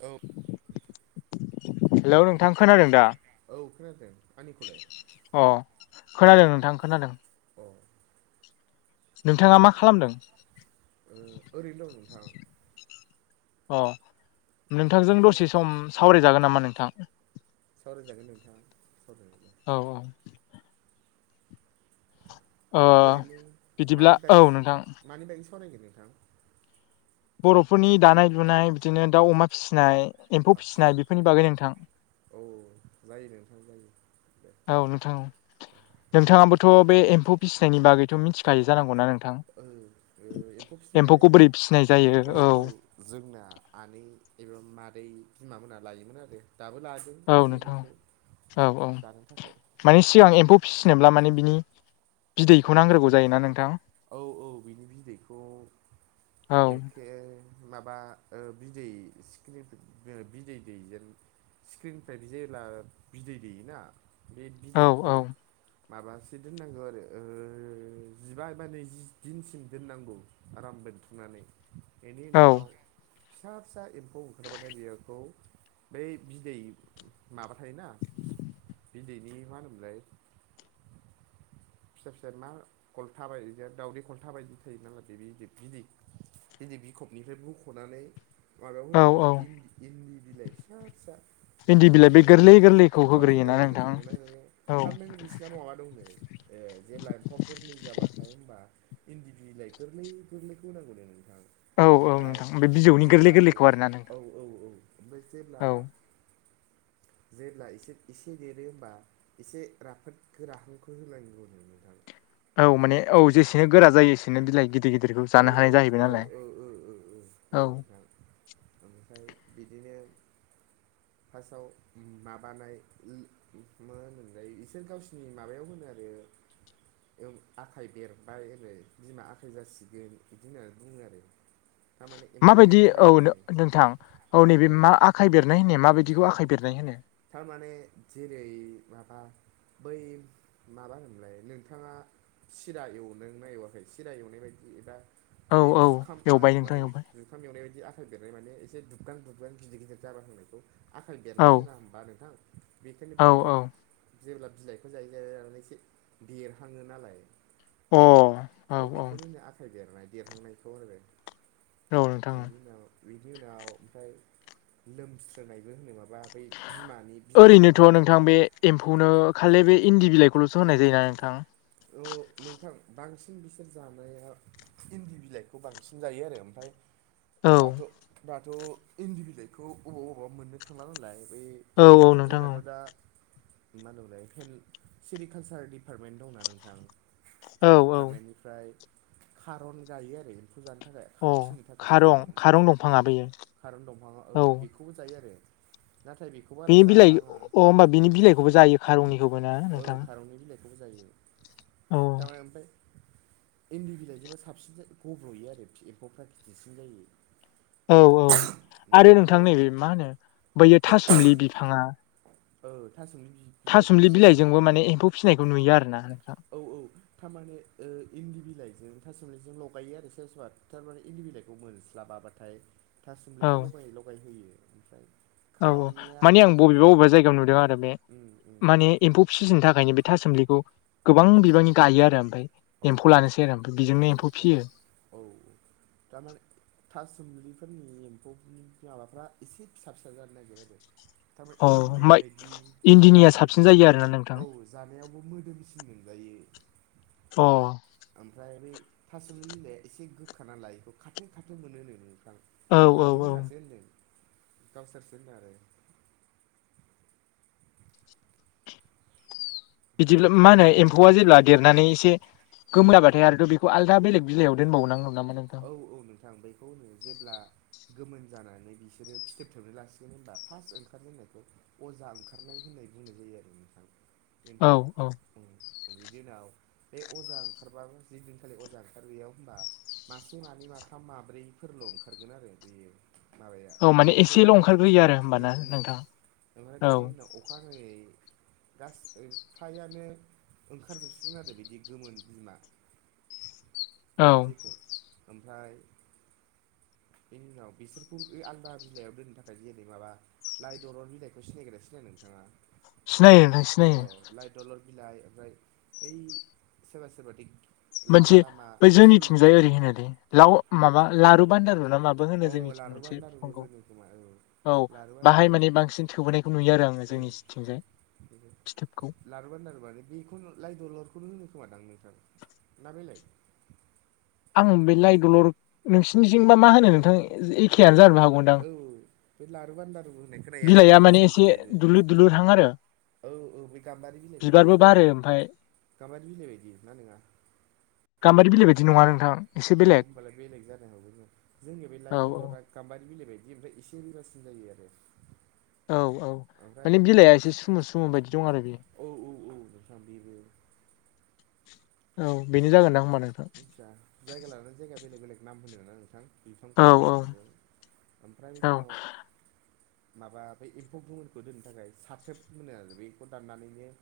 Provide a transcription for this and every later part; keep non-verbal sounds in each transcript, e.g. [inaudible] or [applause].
औ हेलौ नोंथां खोनादों दा? औ खोनादों आंनिखौलाय अ खोनादों नोंथां खोनादों। औ। नोंथाङा मा खालामदों? ओरैनो दं नोंथां। अह नोंथांजों नोंथां दसे सम सावराय जागोन नामा नोंथां? ओह दे औ औ। ओ ओरैनो बिदिब्ला मानि औ बागै सा नोंथां मानि बागै सावरायनो नोंथां? बर'फोरनि दानाय लुनाय बिदिनो दाउ अमा फिसिनाय एम्फौ आदसा फिसिनाय बेफोरनि बागै नोंथां। औ जायो नोंथां जायो। दे औ नोंथां औ नोंथाङाबोथ' बे एम्फौ फिसिनायनि बागैथ' मिथिखायो जानांगौ ना नोंथां? ओ एम्फौ फिसिनाय थां माने एम्फौखौ बोरै फिसिनाय जायो औ। जोंना आनै एबा मादै बिमा मोना लायोमोन आरो दाबो लादों। औ एसे नोंथां एनैखौ औ औ जानो थाखाय माने सिगां एम्फौ फिसिनोब्ला माने बिनि बिदैखौ नांग्रोगौ जायोना नोंथां। औ औ बिनि बिदैखौ औ एखे माबा ओ बिदै सिख्रि ओ बिदै दैजेन सिख्रिनिफ्राय बि जेब्ला बिदै दैेयोना बे औ बिदैखौ औ माबासो दोननांगौ आरो ओ जिबा माने जि दिनसिम दोननांगौ आराम बोनथुमनानै बेनि औ उनाव फिसा फिसा एम्फौ ओंखारबाथाय बिदैखौ बै बिदै माबा थायोना बिदैनि मा होनोमोनलाय फिसा फिसा मा खलथा बायदि दावदै खलथा बायदि थायोनालाय बिनि बिदै इदि बिखबनिफ्राय बख'नानै माबायाव औ होनांगौ आरो औ इन्दि इन्दि बिलाइ फिसा फिसा इन्दि बिलाइ बे थारमाने गोरलै गोरलैखौ औ औ होग्रोयोना नोंथां माने औ थारमाने बिस्रा माबा दं नै ए जेब्ला एम्फौआ गोरलै जाबाथाय होनबा इन्दि बिलाइ गोरलै गोरलैखौ होनांगौ ने नोंथां औ औ ओमफ्राय नोंथां बे बिजौनि गोरलै जेब्ला गोरलैखौ आरोना नोंथां औ औ औ ओमफ्राय जेब्ला औ जेब्ला एसे एसे देरो होमबा एसे राफोद गोराहांखौ होनांगौ। [unintelligible] औ माने औ जेसेनो गोरा जायो एसेनो बिलाइ गिदिर गिदिरखौ ओ ओ जानो हानाय जाहैबाय नालाय ओ ओ ओ औ औ नोंथां। ओमफ्राय बिदिनो फार्स्टआव माबानाय ओम मा होननो मोनलाय इबिसोर गावसोरनि माबायाव होनो आरो। आखाइ बेरबाय ओरै बिमा आखाइ जासिगोन। बिदि होननानै बुङो आरो थारमाने एम्फौ माबायदि औ देरहांनायखौनो नोंथां औ नैबे ओइ मा आखाइ बेरनाय होननाया माबायदिखौ आखाइ बेरनाय होनो थारमाने जेरै माबा बै माबा होनलाय नोंथाङा सिरा एवदोंना एवाखै सिरा एवनाय बायदि दा औ बै औ जुखामा ओ एवबाय मा नोंथां होनोमोनलाय एवबाय जुखाम एवनाय बायदि आखाइ बेरनाय माने एसे दुुबगां दुबगां गिदिर गिदिर जाबोहांनायखौ आखाइ औ बेरनाय होना होनबाना बा नोंथां बेखायनो औ बेबो औ जेब्ला बिलाइखौ जायै जायै जानानै एसे देरहाङो नालाय अ औ औ अ औ बेेखौनो आखाइ बेरनाय बेरहांनायखौ आरो। नोंथां औ। इनि उनाव बेनि उनाव ओमफ्राय लोमस्रोनायबो होनो माबा बै बिमानि बिमा जानो ओरैनोथ थाखाय नोंथां बे एम्फौनो खालि बे इन्दि बिलाइखौलसो होनाय जायोना नोंथां? औ नोंथां बांसिन बिसोर जानाया इन्दि बिलाइखौ बांसिन जायो आरो ओमफाय औ दाथ दाथ इन्दि बिलाइखौ बबा अबेबा मोननो थांला नालाय बै औ औ नोंथां औ जोंनाथ दा मा दंलाय सेरिकालसार डिपार्टमेन्ट दंना नोंथां? औ बे औ डिपार्टमेन्टनिफ्राय खारन गायो आरो। जानो थाखाय खा औ फिनो थाखाय खारं खारन खारं उम दंफाङा बेयो खारन दंफां औ बेखौ खौबो जायो आरो नाथाय बेखौ खौ बारा बेनि बिलाइ जाबाङा अ होमबा बिनि बिलाइखौबो जायो खारंनिखौबो ना ओ नोंथां खारननि बिलाइखौ खौबो जायो औ थार माने ओमफाय इन्दि बिलाइजोंबो साबसिन गब्लयो आरो एम्फौफ्रा गिदिरसिन जायो। औ औ ओम आरो नोंथां ओमफ्राय नैबे मा होनो बैयो थासुमलि बिफाङा औ थासुमलि बि थासुमलि बिलाइजोंबो माने एम्फौ फिसिनायखौ नुयो आरोना नोंथां। औ औ थारमाने ओ इन्दि बिलाइजों था सिमलिजों लगायो सोरबा सोरबा। थारमाने इन्दि बिलाइखौ मोनस्लाबाबाथाय औ थासुमलिखौ लगायै लगाय होयो ओमफ्राय औ औ खारननिया माने आं बबेबा बबेबा जायगायाव नुदों आरो बे ओम ओम माने एम्फौ फिसिनो थाखाय बे थासुम्लिखौ गोबां बिबांनि गायो आरो ओमफाय औ एम्फौ लानोसै आरो ओमफ्राय बिजों ओ ओ औ दा माने थासुमलिफोरनि एम्फौनि माबाफ्रा एसे फिसा फिसा जानो नागिरो आरो। थारमाने अ इन्दि होमबा बिलाइनि बायदि जाया इन्दिनिया आरो साबसिन जायो आरोना नोंथां औ। जानायावबो मोदोमसिन मोनजायो। अ। ओमफ्राय बै थासुमलि बिलाइआ एसे गोखानालाय बेखौ खाथो खाथो मोनो नो नोंथां। औ मादै औ मोनासो होनदों गावसोरसो होनदों आरो। बिदिब्ला मा होनो ओमफ्राय एम्फौआ जेब्ला देरनानै एसे गोमो जाबाथाय आरोथ बेखौ आलदा बेलेग बिलाइआव दोनबाव नागौ नामा नों औ औ नोंथां बेखौनो जेब्ला गोमोन जानानै बिसोरो फिथोबथोबनो लासिगोन होनबा फार्स्ट ओंखारजेननायखौ अजा ओंखारनाय होननाय बुंनाय जायो आरो नोंथां औ एम्फौ औ बिनि उनाव बे अजा ओंखारबाबो जेदिनखालि अजा ओंखार बैयाव होनबा मासे मानै माथाम माब्रैफोरल ओंखारगोन आरो बेयो। माबाया औ माने एम्फौ एसेल' गोमोना ओंखारग्रोयो आरो होमबाना उम‌ उम‌ नोंथां ओमफ्राय औ बिनि उनाव अखानायै गासै फ्रायानो ओंखारजोबसिगोन आरो बिदि गोमोन बिमा औ जेखौ ओमफ्राय बेनि उनाव बिसोरखौ आलादा बिलाइयाव दोननो थाखाय जेरै माबा लाइ दरन बिलाइखौ सिनायगोनासिनाया नोंथाङा? सिनायो नोंथां औ सिनायो। लाइ दलर बिलाइ ओमफ्राय ऐ सोरबा सोरबा दिग मोनसे बै जोंनिथिंजाय ओरै होनोलै लाव माबा लारु बान्दारु ना माबा। बो होनो औ जोंनिथिं लारु मोनसे बान्दारुबो बिफांखौ। होनो खोमा औ औ लारु बान्दारु बाहाय माने बांसिन थोबोनायखौ नुयो आरो आङो औ जोंनिथिंजाय फिथोबखौ। लारू बानदार माने बेखौनो लाइ दलरखौनो होनो खोमादां नोंथां ना बेलेग। आं बे लाइ दलर नोंसिनिथिंजाबा मा होनो नोंथां एइ। थारमाने औ बे लारु बानदारू होननाय खोनायो आं बिलाइआ बेखौनो माने एसे जोंनिखिजायबो दुलुर दुलुरहां आरो औ औ बे गाम्बारि बिलाइ बायदि बिबारबो बारो ओमफाय गाम्बारि बिलाइ बायदि ना नङा गामबारि बिलाइ बायदि नङा नोंथां। एसे अ बेलेग होनबालाय बेलेग जानो हागौ न' जोंनि बे औ लाइ दलरा गाम्बारि बिलाइ बायदि एसे रुरासिन जायो आरो। औ औ ओमफ्राय माने बिलाइआ एसे सुमुर सुमुर बायदि दं आरो बेयो। औ औ औ नोंथां बेबो औ बेनो जागोनदां होमबा नोंथां। मिथिया जायगा लानानै जायगा बेलेग बेलेग नाम होनोना नोंथां। औ बिफांफोरनि औ नामखौबो ओमफ्राय औ बिनि उनाव माबा बै एम्फौ गोमोनखौ दोननो थाखाय साथोब मोनो आरो बेखौ दाननानैनो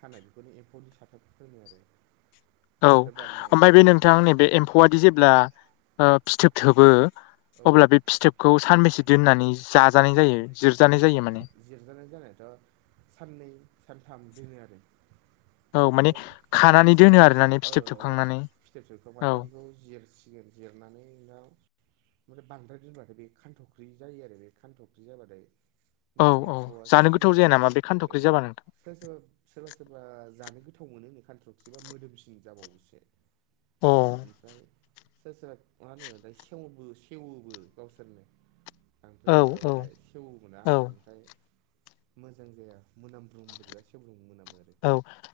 खानाय बेखौनो एम्फौनि साथोब होनो आरो। औ साथाब दाननाय ओमफ्राय बे नोंथां नैबे एम्फौआादि जेब्ला ओ फिथोब थोबो। औ अब्ला बे फिथोबखौ सानबैसे दोननानै जाजानाय जायो जिरजानाय जायो माने। जिरजानाय जानायाथ' साननै सानथाम दोनो आरो। औ माने खानानै दोनो आरोना ने ओमफ्राय फिथोब थोबखांनानै फिथोब औ थोबखांबाथाय बेखौ जिर सिगोन जिरनानै नोंथां ओमफ्राय बांद्राय दोनबाथाय बे खान्थ'ख्रि जायो आरो बे। खानथफ्रि जाबाथाय औ बिमा औ एम्फौआ जानो सिखिरि गोथाव जाया नामा ओंखारसै बे ओ खान्थ'ख्रि ओ जाबा नोंथां सोरबा सोरबा सोरबा सोरबा जानो गोथाव मोनो नै खान्थ्रखि बा मोदोमसिन जाबावोसो। अ। ओमफ्राय सोर सोरबा मा होनो दा सेवबो सेवोबो गावसोरनो। बे औ औ माबायाबाथाय सेवोबोना औ ओमफ्राय। मोजां जाया मोनामब्रुं बोरैबा सेवब्रुं मोनामो आरो। औ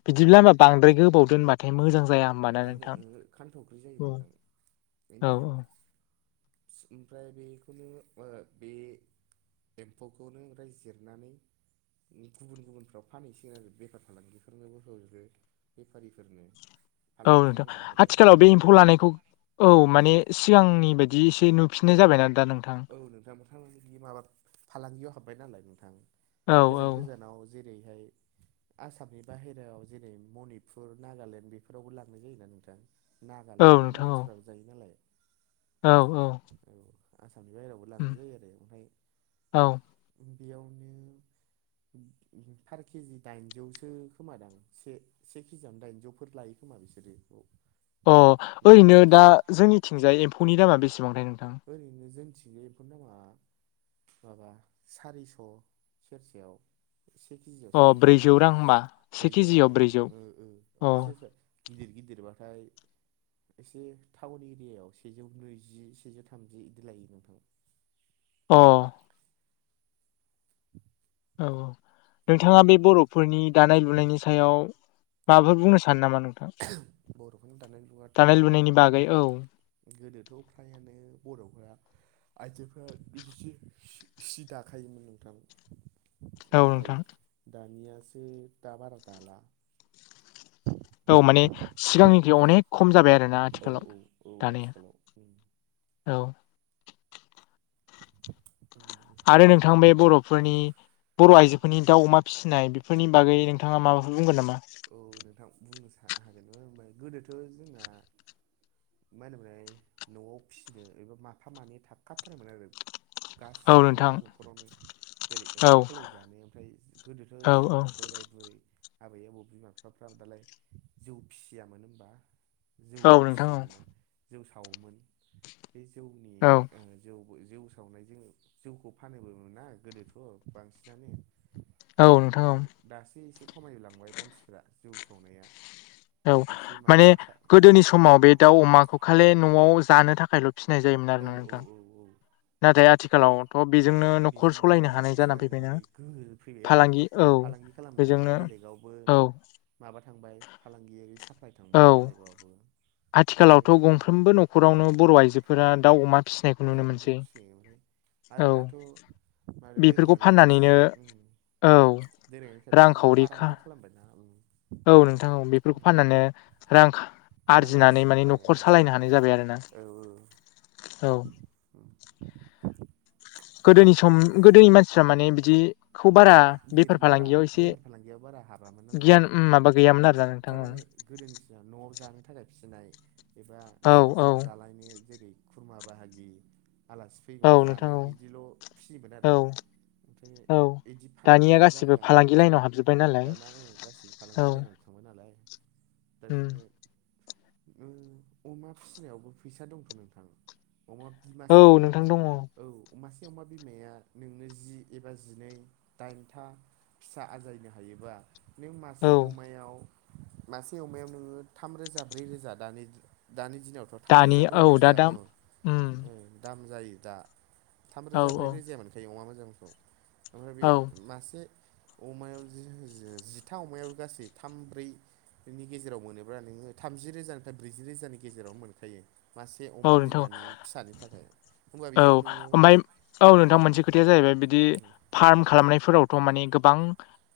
बिदिब्ला होमब्लाबांद्राय गोबाव दोनबाथाय मोजां जाया। होमबा ना ओहो नोंथां ओहो खानथ'ख्रि जायो औ नोंथां औ बेनि उनाव फिस ओमफ्राय बेखौनो बे। एम्फौखौनो राइ जिरनानै। गुबुन गुबुनफ्राव फानहैसिगोन आरो बेफार फालांगिफोरनोबो हरो बेफारिफोरनो। औ फालांगि नोंथां खालामग्राफोरनो आथिखालाव बे एम्फौ लानायखौ औ माने सिगांनि बायदि एसे नुफिननाय जाबायना दा नों औ नोंथां नोंथांदि माबा फालांगियाव हाबबाय नालाय नोंथां औ औ गोजान गोजानाव। जेरैहाय। आसामनि बाहेरायाव जेरै मनिपुर, नागालेण्ड बेफोरावबो लांनाय जायोना नोंथां। औ नागालेण्डफोरनि नोंथां औ मानसिफ्राबो जायो नालाय। औ औ। औ आसामनि बाहेरावबो उम लांनाय जायो ओमफाय औ बेयावनो। उम उम पार केजि दाइनजौसो खोमादां से। से केजि आवनो दाइनजौफोर लायो खोमा बिसोरो बेखौ। अ ओरैनो दा जोंनिथिंजाय एम्फौनि दामा बेसेबांथाय नोंथां। ओरैनो जोंनिथिंजाय एम्फौनि दामा माबा सारिस' सेरसेयाव। से केजि आव अ सारिस' ब्रैजौ जायो रां होमबा से ब्रैजौ रां केजियाव ओ ब्रैजौ ओ ओ अ ओमफाय सेसा गिदिर गिदिरबाथाय एसे टाउन एरियायाव सेजौ नैजि सेजौ था थामजि इदि लायो नोंथां। अ [unintelligible] औ औ नोंथाङा बे बर'फोरनि दानाय लुनायनि सायाव माबाफोर बुंनो सानो नामा नोंथां बर'फोरनि दानाय लुगाथ' दानाय लुनायनि बागै औ। गोदोथ' फ्रायानो बर'फ्रा आइजोफोरा ब्रैसि सि दाखायोमोन नोंथां। औ नाथाय नोंथां दानियासो दा बारा दाला। औ माने सिगांनिख्रुय अनेक खम जाबाय आरोना औ आथिखालाव औ आथिखालाव उम दानाया औ। [unintelligible] आरो नोंथां बे बर'फोरनि बर' आइजोफोरनि दाउ अमा फिसिनाय फोरनि बागै अ नोंथाङा माबाफोर बुंगोन नामा? औ नोंथां बुंनो सा हागोनमोन होना गोदोथ' जोंना मा होनोमोनलाय न'आव फिसिनो एबा माफा मानै थाखाथारोमोन आरो। औ गासिबो नोंथां न'खरावनो। जेरै औ ओंखाम खालाय जानाय ओमफ्राय गोदोथ' औ जोंहा बोराय बुरै आबै आबौ बिमा बिफाफ्राबो दालाय जौ फिसियामोन होमबा। जौ औ नोंथां औ फिसियोमोना जौ सावोमोन बे जौनि औ ओ जौबो जौ सावनायजों जौखौ फानोबो मोनना गोदोथ' बांसिनानो। औ नोंथां ओमफ्राय दासो एसे खमाय लांबाय मानसिफ्रा जौ सावनाया‌। औ माने गोदोनि समाव बे दाउ अमाखौ खालि न'आव जानो थाखायल' फिनाय जायोमोन आरो औ ना औ नोंथां औ औ नाथाय आथिखालाव थ' बेजोंनो न'खर बेजोंनो सालायनो हानाय न'खर जाना सालायनो फैबाय ना हानाय गोहो फैबाय आरो फालांगि औ। फालांगि खालामनो हाबाय बेजोंनो बेलेगावबो औ माबा थांबाय फालांगियारि साप्लाय औ थांबाय बेलेगावबो ओमफ्राय फ्रोमबो न'खरावनो बर' आइजोफोरा दाउ अमा फिसिनायखौ नुनो दाउ अमा मोनसै फिसियो ओमफ्राय आरो औ दाथ' आरो बेफोरखौ दोरोङारि फाननानैनो खान्थिजों उम औ दोरोङारि खान्थिजों रांखावरि खा फारामबो खालामबायना उम। औ नोंथां औ बेफोरखौ उम फाननानै रां रां आरजिनानै आरजिनो माने हाबाय ओ न'खर सालायनो हानाय जाबाय आरो ना। औ औ औ [unintelligible] गोदोनि सम गोदोनि मानसिफ्रा माने बिदि बेथबारा बेफार फालांगियाव बारा हाबामोन नालाय गियान नोंथां माबा उम गैयामोन आरोना नोंथां थारमाने औ गोदोनिसिना न'आव जानो थाखाय फिसिनाय एबा ज' औ ज' जालायनि जेरै खुरमा बाहागि आलासि फैबा औ नोंथां जानो औ बिदिल' फियोमोन आरो औ ओमफ्राय औ बिदि दानिया फाननायानो गासिबो जाखायामोन ओनफ्राय फालांगि लाइनाव ओं हाबजोब्बाय नालाय दाना ओं गासिबो औ फालांगि लायनाव थांबाय नालाय दा उम जेनि ओ अमा फिनायावबो फैसा दंथ' नोंथां। अमा औ बिमासे अमा नोंथां बि दङ औ अमासे अमा बिमाया नोंनो जि एबा जिनै दाइनथा फिसा आजायनो हायोबा नों मासे औ अमायाव मासे अमायाव नोङो थाम रोजा ब्रै रोजा दानि द-दानि दिनावथ' दानि थामरोजा ब्रै औ दा रोजायाव दा उम उम ओ दाम जायो दा औ थामरोजा ब्रै रोजाय मोनो दायो अमा मोजांफ्राव [unintelligible] [unintelligible] मासे अमायाव जि-जिथा अमायाव गासै थाम ब्रै बेनि गेजेराव मोनोब्ला नोङो थामजि रोजानिफ्राय ब्रैजि रोजानि गेजेरावनो मोनखायो मासे अमा औ नोंथां बिमानि फिसानि थाखाय होमबा औ बेयाव नोङो ओमफाय औ नोंथां मोनसे खोथाया जाहैबाय बिदि फार्म खालामनायफोरावथ' माने गोबां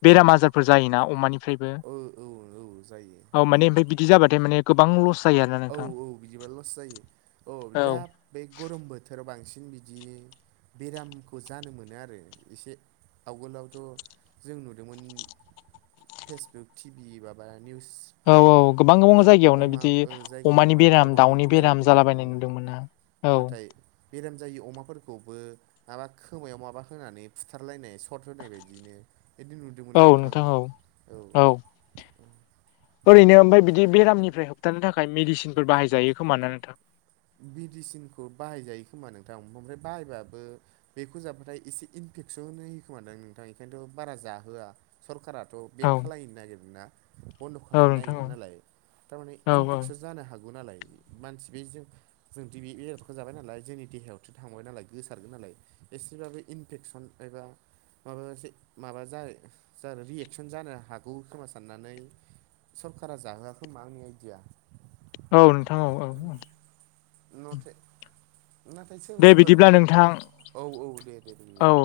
बेराम आजारफोर जायोना अमानि फ्रायबो औ औ औ जायो औ माने बे-बिदी ओमफाय बिदि जाबाथाय माने गोबां लस जायो आरोना औ नोंथां औ बिदिबा लस जायो औ दा बे गरम बोथोराव बांसिन बिदि बेरामखौ जानो मोनो आरो एसे आवगोलावथ' जों नुदोंमोन फेसबुक टिभि बा-बा औ निउसफोराव औ गोबां मा गोबां जायगायावनो अमा बिदि ओ जायगायाव अमानि माने बेराम अमानि दाउनि बेराम फैदों उम जालाबायनाय नुदोंमोन ना औ नाथाय बेराम जायि अमाफोरखौबो माबा खोमायाव माबा होनानै फुथारलायनाय सर्ट होनाय बायदिनो बिदि नु दों मोन ना औ नोंथां? औ औ ओरैनो ओमफाय बिदि बेरामनिफ्राय होबथानो थाखाय मेडिसिनफोर बाहायजायो खोमा ना नोंथां? बिडिसिनखौ बाहायजायो खोमा नोंथां ओमफ्राय बाहायबाबो बेखौ जाबाथाय इसे इनफेक्स'न होयोखोमा दां नोंथां ओंखायनोथ' बारा जाहोआ सरकाराथ' बेन औ खालायनो नागिरदों ना? बन्द' औ खालायनो नोंथां नागिरो औ नालाय थारमाने औ इनफेक्स'न जानो हागौ नालाय मानसि बे जों जों दि बे एरखौ जाबाय नालाय जोंनि देहायावथ' थांबाय नालाय गोसारगोन नालाय एसेबाबो इनफेक्स'न एबा माबा मोनसे माबा जाय जानो रियेक्स'न जानो हागौ खोमा साननानै सरकारा जाहोआ खोमा आंनि आइडिया। औ नोंथां औ औ औ। नथे नाथाय सोरबा दे सोरबा बि बिदिब्ला नोंथां औ औ दे दे औ [unintelligible]